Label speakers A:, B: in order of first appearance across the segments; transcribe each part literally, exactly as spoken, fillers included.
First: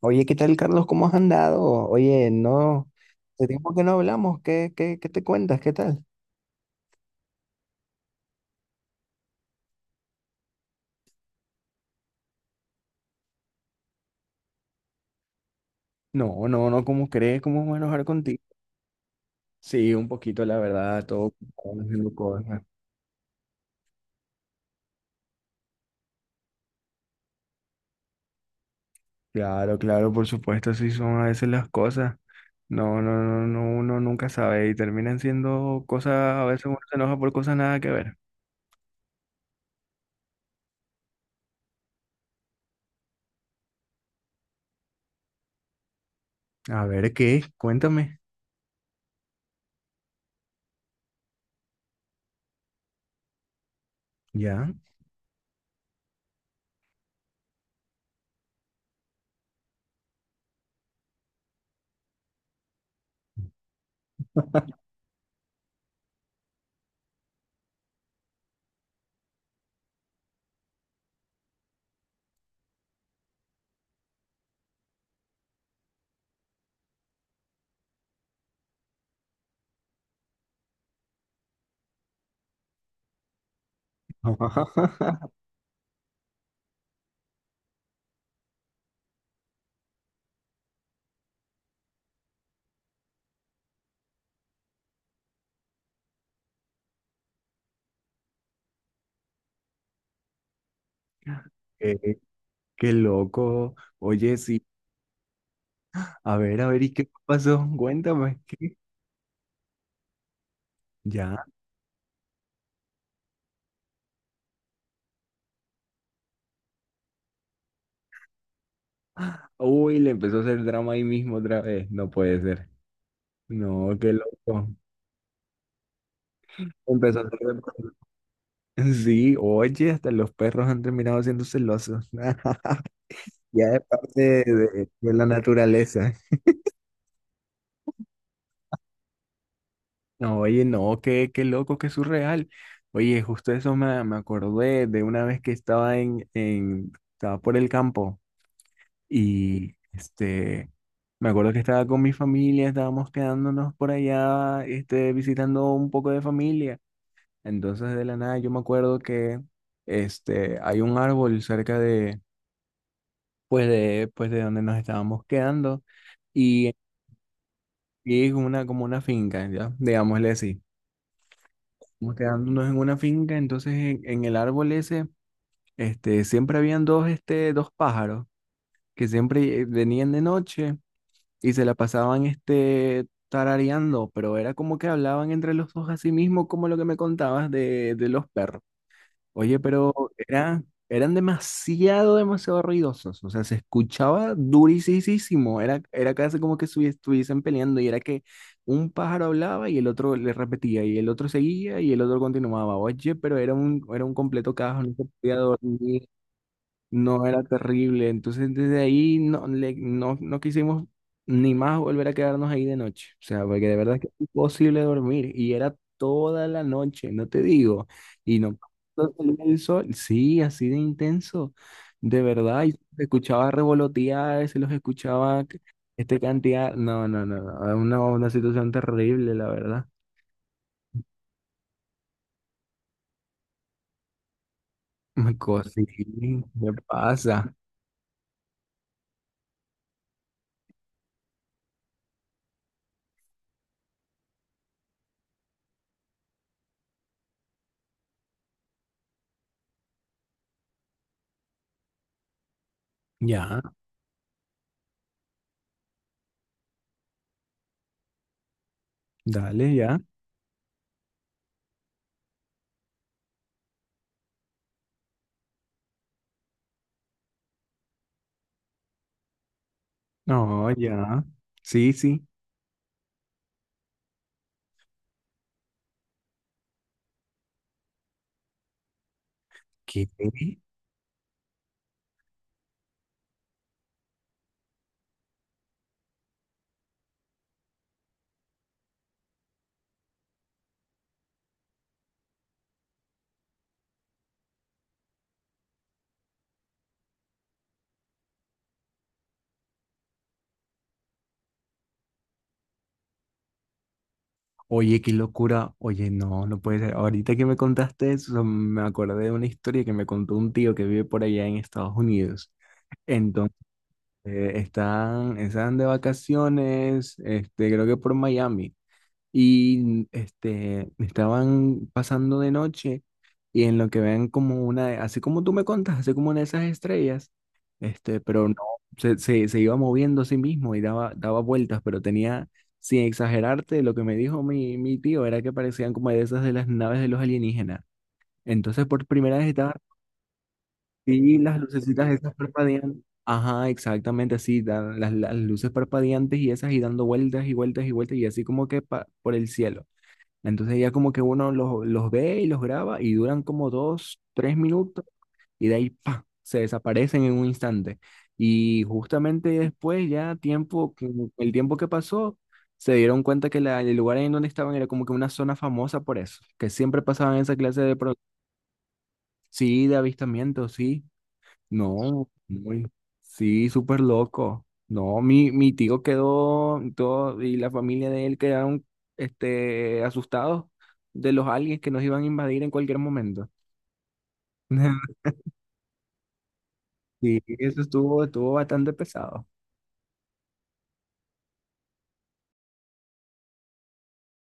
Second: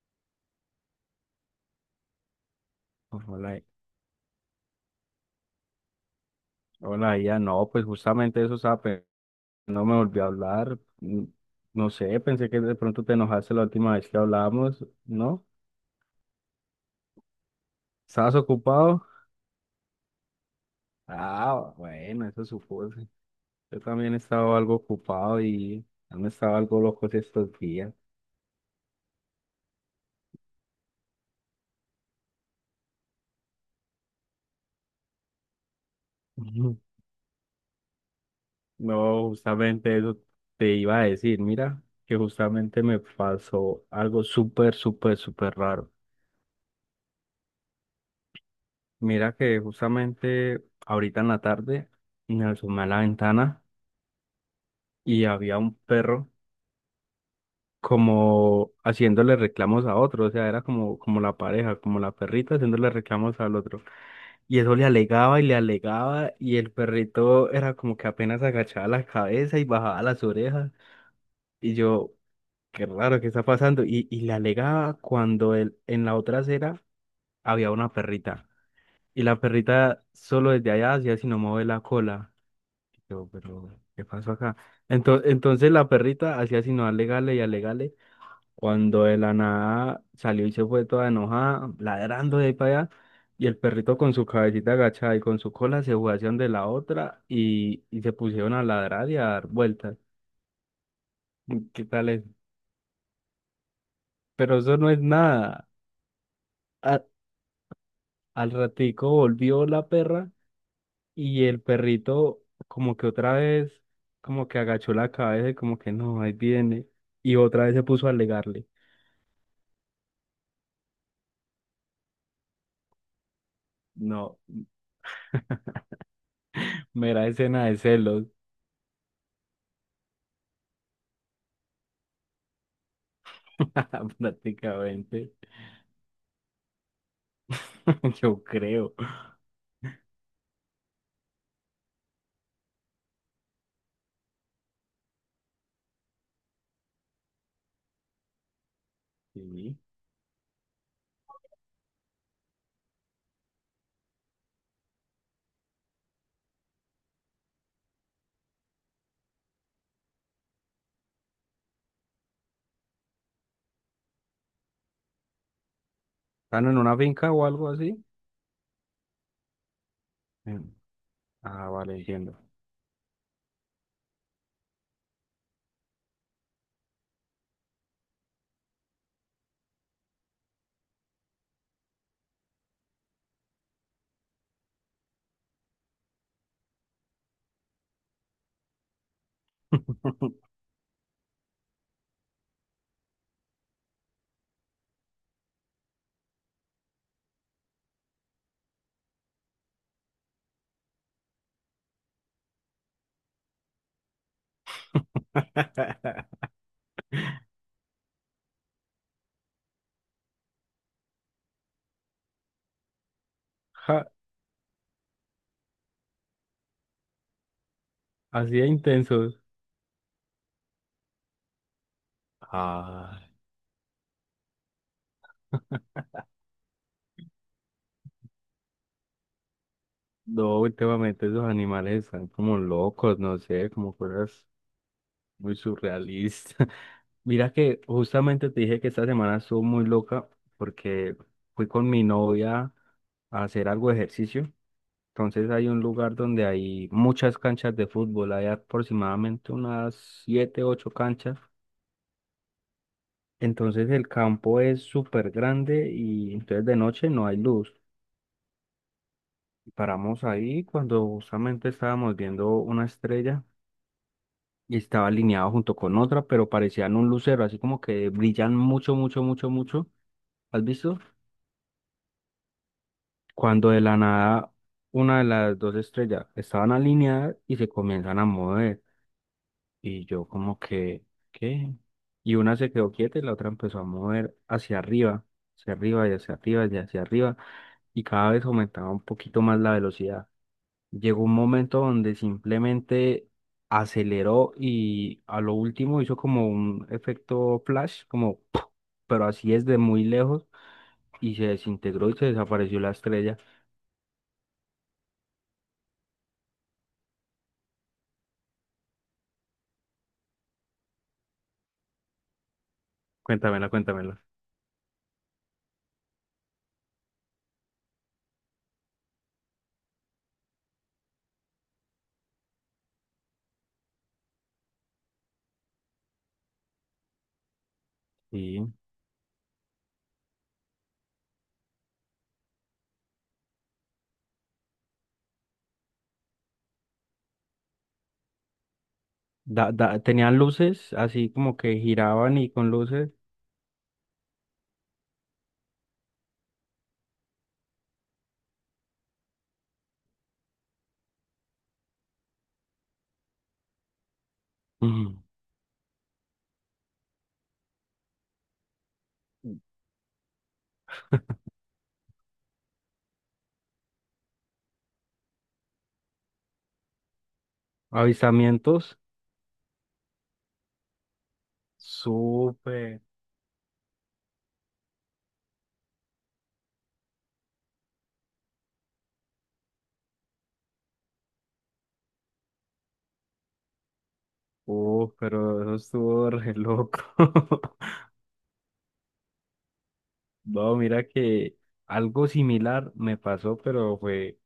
A: Oye, ¿qué tal, Carlos? ¿Cómo has andado? Oye, no, hace
B: Hola,
A: tiempo que no hablamos. ¿Qué, qué, qué te cuentas? ¿Qué tal?
B: hola, ya no, pues justamente eso, estaba pe- no me volvió a hablar. mm, No sé, pensé que de pronto te enojaste la última vez que hablábamos, ¿no?
A: No, no, no, ¿cómo crees? ¿Cómo voy a enojar
B: ¿Estabas
A: contigo?
B: ocupado?
A: Sí, un poquito, la verdad, todo
B: Ah,
A: ocupado haciendo
B: bueno, eso
A: cosas.
B: supuse. Yo también estaba algo ocupado y han estado algo locos estos días.
A: Claro, claro, por supuesto, así son a veces las cosas. No, no, no, no, uno nunca sabe y terminan siendo cosas, a veces
B: Ujú.
A: uno se enoja por cosas nada que ver.
B: No, justamente eso te iba a decir. Mira, que justamente me pasó algo súper, súper, súper raro.
A: A ver, ¿qué? Cuéntame,
B: Mira que justamente ahorita en la tarde me asomé a la ventana
A: ¿ya?
B: y había un perro como haciéndole reclamos a otro, o sea, era como, como la pareja, como la perrita haciéndole reclamos al otro. Y eso le alegaba y le alegaba y el perrito era como que apenas agachaba la cabeza y bajaba las orejas. Y yo, qué raro, ¿qué está pasando? Y, y le alegaba cuando él, en la otra acera había una perrita. Y la perrita solo desde allá hacía sino mover la cola. Y yo, pero, ¿qué pasó acá? Entonces, entonces la perrita hacía sino alegarle y alegarle. Cuando de la nada salió y se fue toda enojada, ladrando de ahí para allá, y el perrito con su cabecita agachada y con su cola se fue hacia donde la otra y, y se pusieron a ladrar y a dar vueltas. ¿Qué tal
A: Eh,
B: es?
A: qué loco. Oye,
B: Pero
A: sí,
B: eso no es nada.
A: a ver, a ver, ¿y
B: A-
A: qué pasó? Cuéntame,
B: Al
A: ¿qué?
B: ratico volvió la perra
A: Ya.
B: y el perrito como que otra vez, como que agachó la cabeza y como que no, ahí viene. Y otra vez se puso a alegarle.
A: Uy, le empezó a hacer drama ahí mismo otra vez. No puede ser. No, qué
B: No,
A: loco. Empezó a
B: mera
A: hacer drama.
B: escena de celos,
A: Sí, oye, hasta los perros han terminado siendo celosos. Ya es parte de, de- de la
B: prácticamente.
A: naturaleza.
B: Yo creo.
A: No, oye, no, qué, qué loco, qué surreal. Oye, justo eso me, me acordé de una vez que estaba en, en, estaba por el campo y
B: Sí.
A: este, me acuerdo que estaba con mi familia, estábamos quedándonos por allá, este, visitando un poco de familia. Entonces de la nada yo me acuerdo que este, hay un árbol cerca de, pues de, pues de donde nos estábamos quedando
B: ¿Están
A: y,
B: en una finca o algo así?
A: y es una, como una finca, ¿ya? Digámosle así.
B: En- Ah, vale,
A: Estamos
B: entiendo.
A: quedándonos en una finca, entonces en, en el árbol ese este, siempre habían dos, este, dos pájaros que siempre eh, venían de noche y se la pasaban este, tarareando, pero era como que hablaban entre los dos así mismo como lo que me contabas de, de los perros. Oye, pero era, eran demasiado, demasiado ruidosos. O sea, se escuchaba durísimo. Era, era casi como que estuvi- estuviesen peleando y era que un pájaro hablaba y el otro le repetía y el otro seguía y el otro continuaba. Oye, pero era un, era un completo caos, no se podía dormir. No era terrible. Entonces desde ahí no, le- no, no quisimos ni más volver a quedarnos ahí de noche. O sea, porque de verdad es que
B: Ja,
A: es imposible dormir. Y era toda la noche, no te digo. Y
B: así
A: no
B: de
A: no
B: intensos.
A: salía el sol. Sí, así de intenso. De verdad. Y se
B: Ah,
A: escuchaba revolotear, se los escuchaba c- este cantidad. No, no, no, no. Era Una, una situación terrible, la verdad.
B: no, últimamente esos animales están como locos, no sé, como cosas
A: Me
B: muy
A: cosí, ¿qué
B: surrealistas. Mira
A: pasa?
B: que justamente te dije que esta semana estuvo muy loca porque fui con mi novia a hacer algo de ejercicio. Entonces hay un lugar donde hay muchas canchas de fútbol, hay aproximadamente unas siete, ocho canchas.
A: Ya,
B: Entonces el campo es súper grande y entonces de noche no hay luz.
A: dale, ya.
B: Paramos ahí cuando justamente estábamos viendo una estrella y estaba alineado junto con otra, pero parecían un lucero, así como que brillan mucho, mucho, mucho, mucho. ¿Has
A: No,
B: visto?
A: ya. Sí, sí.
B: Cuando de la nada una de las dos estrellas estaban alineadas y se comienzan a mover. Y
A: ¿Qué?
B: yo como que, ¿qué? Y una se quedó quieta y la otra empezó a mover hacia arriba, hacia arriba y hacia arriba y hacia arriba. Y cada vez aumentaba un poquito más la velocidad. Llegó un momento donde simplemente aceleró y a lo último hizo como un efecto flash, como, ¡puf!, pero así es de muy lejos y se desintegró y se desapareció la estrella.
A: Oye, qué locura. Oye, no, no puede ser. Ahorita que me contaste eso, me acordé de una historia que me contó un tío que vive por allá en Estados Unidos. Entonces,
B: Cuéntamela, cuéntamela.
A: eh, están, están de vacaciones, este, creo que por Miami. Y este, estaban pasando de noche y en lo que ven como una, de- así como tú me contas, así como una de esas estrellas, este, pero no,
B: Sí.
A: se, se, se iba moviendo a sí mismo y daba, daba vueltas, pero tenía, sin exagerarte, lo que me dijo mi, mi tío era que parecían como de esas de las naves de los alienígenas. Entonces por primera vez
B: Da,
A: estaba,
B: da- tenían luces así
A: sí,
B: como
A: las
B: que
A: lucecitas esas
B: giraban y con
A: parpadean.
B: luces.
A: Ajá, exactamente así, da- las, las luces parpadeantes y esas y dando vueltas y vueltas y vueltas y así como que pa- por el cielo. Entonces ya como que uno los, los ve y los graba y duran como dos, tres minutos
B: Ujú.
A: y de ahí ¡pa! Se desaparecen en un instante. Y justamente después ya tiempo, que- el tiempo que pasó, se dieron cuenta que la- el lugar en donde estaban era como que una zona famosa por eso, que siempre pasaban esa clase de... pro-
B: Avisamientos,
A: Sí, de avistamientos, sí. No, muy,
B: súper,
A: sí, súper loco. No, mi, mi tío quedó y todo y la familia de él quedaron este, asustados de los aliens que nos iban a invadir en cualquier momento.
B: uh, pero eso estuvo re loco.
A: Sí, eso estuvo, estuvo bastante pesado.
B: No, mira que algo similar me pasó, pero fue,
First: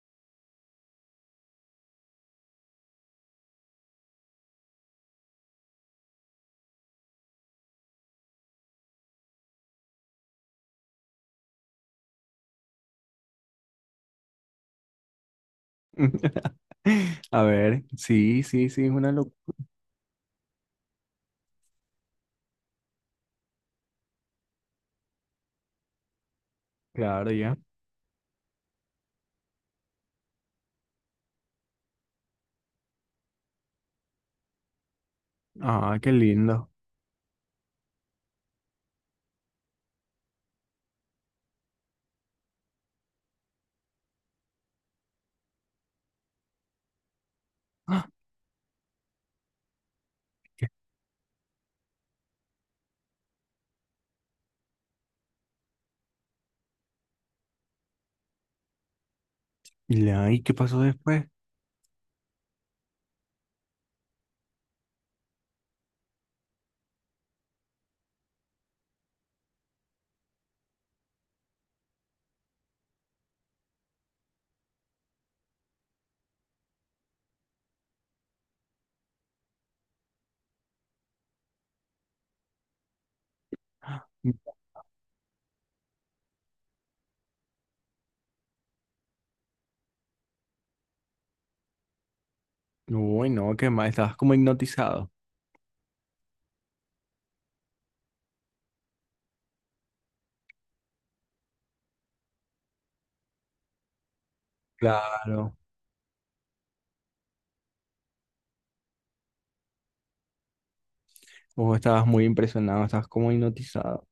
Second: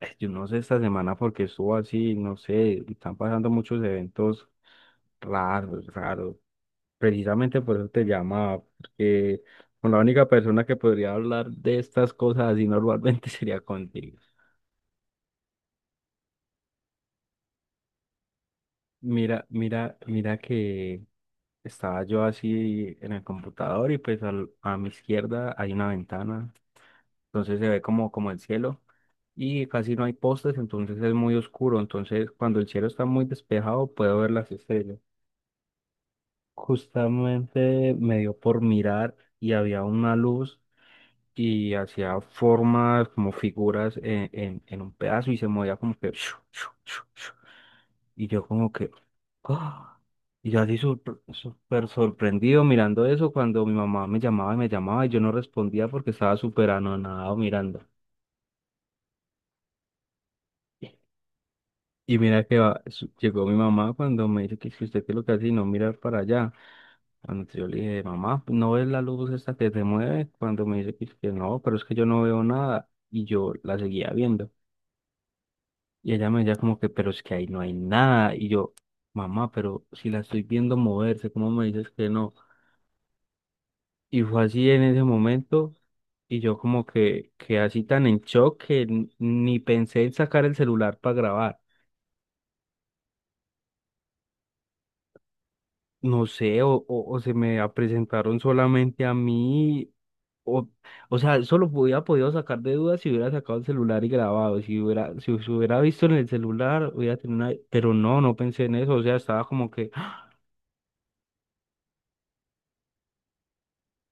B: eh, yo no sé esta semana porque estuvo así, no sé, están pasando muchos eventos raros, raros. Precisamente por eso te llamaba, porque con la única persona que podría hablar de estas cosas así normalmente sería contigo.
A: A ver, sí, sí, sí, es una
B: Mira,
A: locura.
B: mira, mira que estaba yo así en el computador y pues al- a mi izquierda hay una ventana,
A: Claro, ya.
B: entonces se ve como, como el cielo y casi no hay postes, entonces es muy oscuro, entonces cuando el cielo está muy despejado puedo ver las estrellas.
A: Ah, qué lindo.
B: Justamente me dio por mirar y había una luz y hacía formas como figuras en, en, en un pedazo y se movía como que...
A: Ah,
B: Y yo como que... ¡Ah! Y yo
A: qué-
B: así sorpre- súper sorprendido mirando eso cuando mi mamá me llamaba y me llamaba y yo no respondía porque estaba súper anonadado mirando.
A: ¿Y la- y qué pasó después?
B: Y mira que va- su- llegó mi mamá cuando me dice que si usted qué es lo que hace y no mirar para allá. Cuando yo le dije, mamá, ¿no ves la luz esta que se mueve? Cuando me dice que, que no, pero es que yo no veo nada. Y yo la seguía viendo. Y ella me decía como que, pero es que ahí no hay nada. Y yo, mamá, pero si la estoy viendo moverse, ¿cómo me dices que no? Y fue así en ese momento, y yo como que, que así tan en shock que n- ni pensé en sacar el celular para grabar.
A: Uy, no, qué mal, estabas como hipnotizado.
B: No sé, o, o, o se me a- presentaron solamente a mí, o, o sea, eso lo hubiera podido sacar de dudas si hubiera sacado el celular y grabado, si hubiera, si, se
A: Claro.
B: hubiera visto en el celular, hubiera tenido una... Pero no, no pensé en eso, o sea, estaba como que,
A: O estabas muy impresionado, estabas como hipnotizado.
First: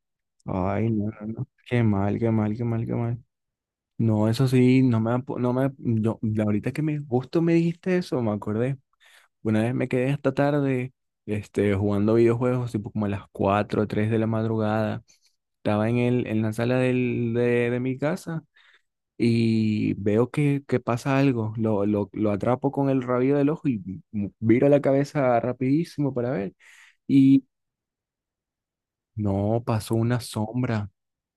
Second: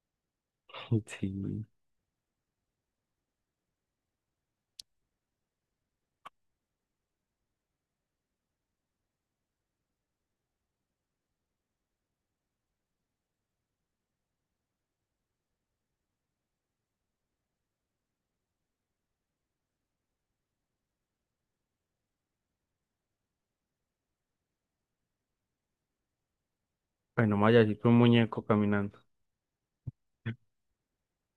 A: Ay, no, no, no.
B: sí,
A: Qué mal, qué mal, qué mal, qué mal. No, eso sí, no me, apo- no me, yo, la- ahorita que me, justo me dijiste eso, me acordé. Una vez me quedé hasta tarde, este, jugando videojuegos, tipo como a las cuatro o tres de la madrugada. Estaba en el, en la sala del, de, de mi casa y veo que, que pasa algo. Lo, lo, lo atrapo con el rabillo del ojo y m- viro la cabeza rapidísimo para ver.
B: bueno,
A: Y
B: vaya, así fue un muñeco caminando.
A: no, pasó una sombra.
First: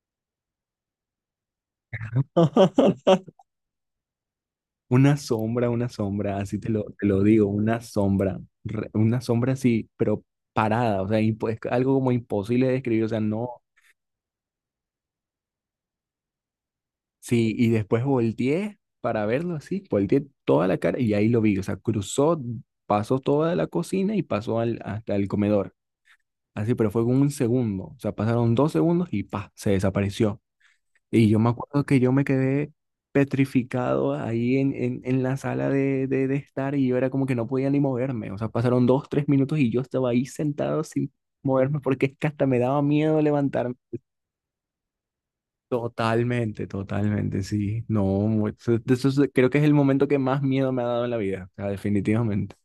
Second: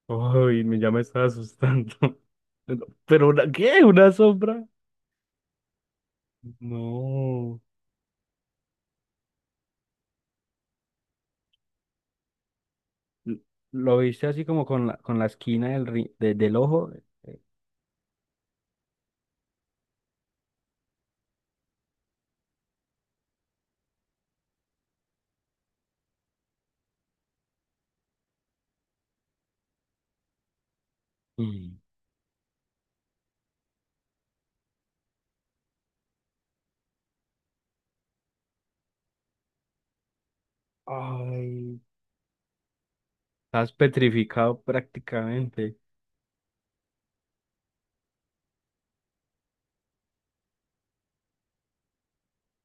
B: Ay, me- ya me estaba asustando. Pero, pero una- ¿qué? ¿Una sombra?
A: Una sombra, una sombra, así te lo, te lo digo,
B: No.
A: una sombra, re- una sombra así, pero parada, o sea, impo- es algo como imposible de describir, o sea,
B: L-
A: no,
B: ¿Lo viste así como con la, con la esquina del, ri- de- del ojo? Eh,
A: sí, y después volteé para verlo así, volteé toda la cara y ahí lo vi, o sea, cruzó, pasó toda la cocina y pasó al, hasta el comedor, así, pero fue como un segundo, o sea, pasaron dos segundos y pa, se desapareció. Y yo me
B: mm.
A: acuerdo que yo me quedé petrificado ahí en, en, en la sala de, de, de estar y yo era como que no podía ni moverme. O sea, pasaron dos, tres minutos y yo estaba ahí sentado sin
B: Ay.
A: moverme porque es que hasta me daba miedo
B: Estás
A: levantarme.
B: petrificado prácticamente.
A: Totalmente, totalmente, sí. No, mu- eso, eso es- creo que es el momento que más miedo me ha dado en la vida, o sea, definitivamente.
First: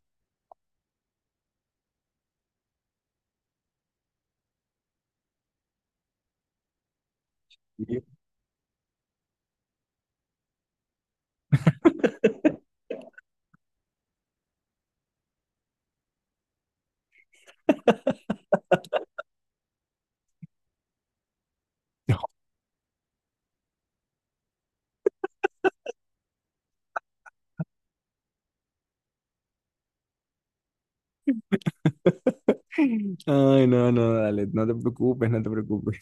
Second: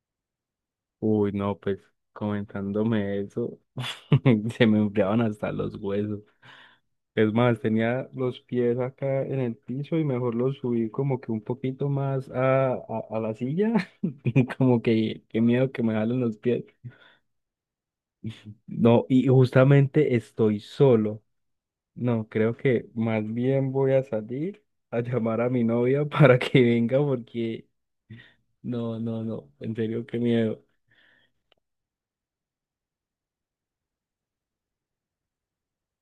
B: Uy, no, pues comentándome eso, se me enfriaban hasta los huesos. Es más,
A: Sí.
B: tenía los pies acá en el piso y mejor los subí como que un poquito más a, a, a la silla, como que qué miedo que me jalen los pies. No, y justamente estoy solo. No, creo que más bien voy a salir a llamar a mi novia para que venga porque no, no, no, en serio, qué miedo.
A: Ay, no, no, dale, no te preocupes, no te preocupes.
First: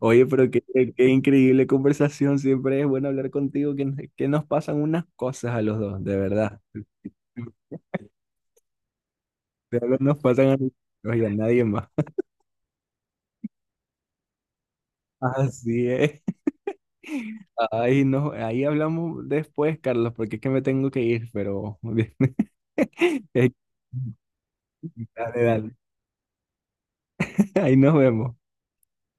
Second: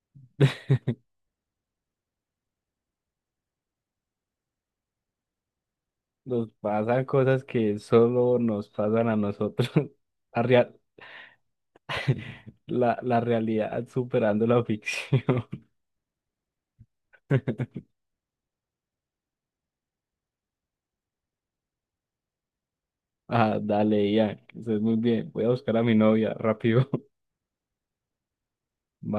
A: Oye, pero qué, qué, increíble conversación. Siempre es bueno hablar contigo, que, que nos pasan unas cosas a los dos, de
B: Nos
A: verdad.
B: pasan cosas
A: De
B: que solo nos pasan a nosotros.
A: verdad nos
B: La,
A: pasan a los
B: real-
A: dos y a nadie más.
B: la, la realidad superando la ficción.
A: Así es. Ahí, no, ahí hablamos después, Carlos, porque es que me tengo que ir, pero...
B: Ah, dale, ya, que estés muy bien.
A: Dale,
B: Voy a
A: dale.
B: buscar a mi novia rápido.
A: Ahí nos vemos.